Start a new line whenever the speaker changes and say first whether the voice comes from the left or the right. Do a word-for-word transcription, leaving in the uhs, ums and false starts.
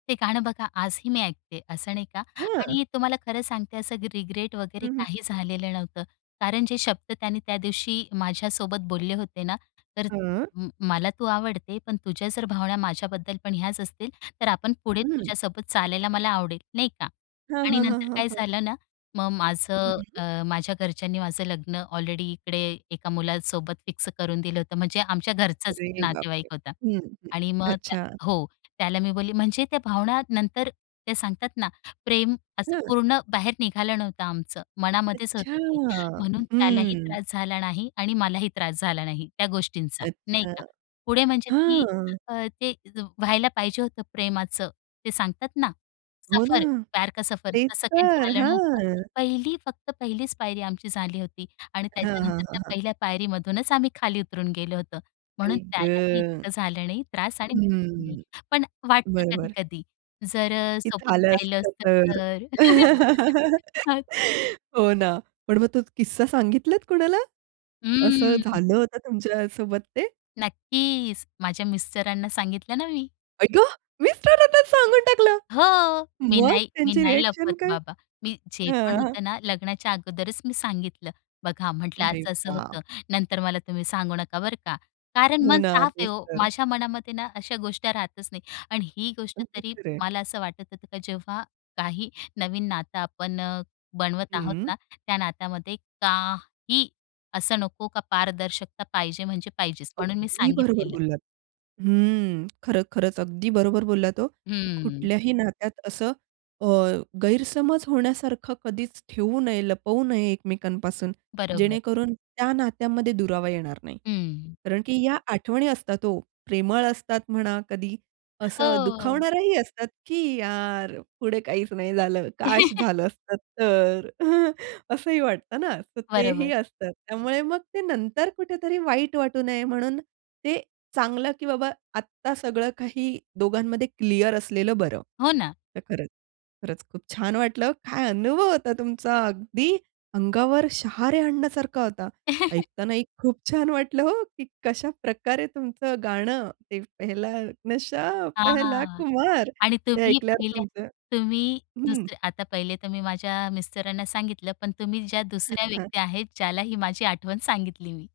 left: ते गाणं बघा आजही मी ऐकते असं नाही का
right: हं.
left: आणि तुम्हाला खरं सांगते असं ग रिग्रेट
right: हं,
left: वगैरे
right: हं, हं,
left: काही
right: हं.
left: झालेलं नव्हतं कारण जे शब्द त्यांनी त्या दिवशी माझ्यासोबत बोलले होते ना, तर
right: हां.
left: म मला तू आवडते, पण तुझ्या जर भावना माझ्याबद्दल पण ह्याच असतील, तर आपण पुढे
right: हं.
left: तुझ्यासोबत चालायला मला आवडेल, नाही का?
right: हां,
left: आणि
right: हां, हां,
left: नंतर
right: हां,
left: काय
right: हां.
left: झालं ना मग माझं
right: हं.
left: अ, माझ्या घरच्यांनी माझं लग्न ऑलरेडी इकडे एका मुलासोबत फिक्स करून दिलं होतं म्हणजे आमच्या घरचाच
right: अरे
left: नातेवाईक
right: बापरे!
left: होता
right: हं, हं.
left: आणि मग त्या
right: अच्छा.
left: हो, त्याला मी बोलली म्हणजे त्या भावना नंतर ते सांगतात ना प्रेम असं
right: हं.
left: पूर्ण बाहेर निघालं नव्हतं आमचं, मनामध्येच
right: अच्छा!
left: होतं ते, म्हणून त्यालाही
right: हं.
left: त्रास झाला नाही आणि मलाही त्रास झाला नाही त्या गोष्टींचा, नाही
right: अच्छा,
left: का. पुढे म्हणजे ती
right: हां.
left: अ, ते त व्हायला पाहिजे होतं प्रेमाचं ते सांगतात ना
right: हो ना.
left: सफर, प्यार का सफर
right: तेच
left: असं काही
right: तर.
left: झालं नव्हतं.
right: हां.
left: पहिली फक्त पहिलीच पायरी आमची झाली होती आणि
right: हां, हां,
left: त्याच्यानंतर
right: हां,
left: त्या
right: हां.
left: पहिल्या पायरीमधूनच आम्ही खाली उतरून गेलो होतो. म्हणून
right: आई ग!
left: त्यालाही इतकं झालं नाही त्रास आणि मलाही नाही.
right: हं,
left: पण वाटतं
right: बरोबर.
left: कधी-कधी जर अ,
right: की
left: सोबत
right: झालं
left: राहिलं
right: असतं
left: असतं
right: तर.
left: तर. मग
right: हो ना, पण मग तो किस्सा सांगितलात कुणाला? असं
left: ह्म्म्म.
right: झालं होतं तुमच्यासोबत ते?
left: नक्कीच माझ्या मिस्टरांना सांगितलं ना मी.
right: आई ग! मिस्टरांनाच सांगून टाकलं!
left: हो, मी
right: मग?
left: नाही मी
right: त्यांची
left: नाही
right: रिॲक्शन
left: लपवत
right: काय?
left: बाबा. मी जे पण
right: हां.
left: होतं ना लग्नाच्या अगोदरच मी सांगितलं. बघा म्हटलं
right: अरे
left: असं-असं
right: वाह!
left: होतं. नंतर मला तुम्ही सांगू नका, बरं का. कारण
right: हो
left: मन
right: ना,
left: साफ आहे
right: तेच
left: ओ.
right: तर.
left: माझ्या मनामध्ये ना अशा गोष्ट्या राहतच नाही. आणि ही गोष्ट
right: अगदी
left: तरी
right: खरंय.
left: मला असं वाटत होतं की जेव्हा काही नवीन नातं आपण अ, बनवत आहोत
right: हं.
left: ना, त्या नातामध्ये काही असं नको का पारदर्शकता पाहिजे म्हणजे पाहिजेच म्हणून मी
right: अगदी बरोबर
left: सांगितलेलं.
right: बोललात. हम्म, खर खरंच अगदी बरोबर बोललात हो, की
left: हम्म.
right: कुठल्याही नात्यात असं अ, गैरसमज होण्यासारखं कधीच ठेवू नये, लपवू नये एकमेकांपासून,
left: बरोबर.
right: जेणेकरून त्या नात्यांमध्ये दुरावा येणार नाही.
left: हं.
right: कारण की ह्या आठवणी असतात ओ, प्रेमळ असतात म्हणा कधी असं
left: हो.
right: दुखावणाऱ्याही असतात की "यार पुढे काहीच नाही झालं. काश झालं असतं तर" असंही वाटतं ना, तर तेही
left: बरोबर.
right: असतं. त्यामुळे मग ते नंतर कुठेतरी वाईट वाटू नये म्हणून ते चांगलं की बाबा आत्ता सगळं काही दोघांमध्ये क्लिअर असलेलं बरं.
left: हो ना.
right: तर खरंच, खरंच खूप छान वाटलं काय अनुभव होता तुमचा अगदी अंगावर शहारे आणण्यासारखा होता. ऐकतानाही खूप छान वाटलं हो, की कशाप्रकारे तुमचं गाणं, ते पहला नशा पहला
left: हां
right: खुमार,
left: आणि
right: ते
left: तुम्ही
right: ऐकल्यावर
left: पहिल्या
right: तुमचं
left: तुम्ही
right: हं.
left: दुसऱ्या आता पहिले तर मी माझ्या मिस्टरांना सांगितलं, पण तुम्ही ज्या
right: हं,
left: दुसऱ्या
right: हं.
left: व्यक्ती आहेत ज्याला ही माझी आठवण सांगितली मी.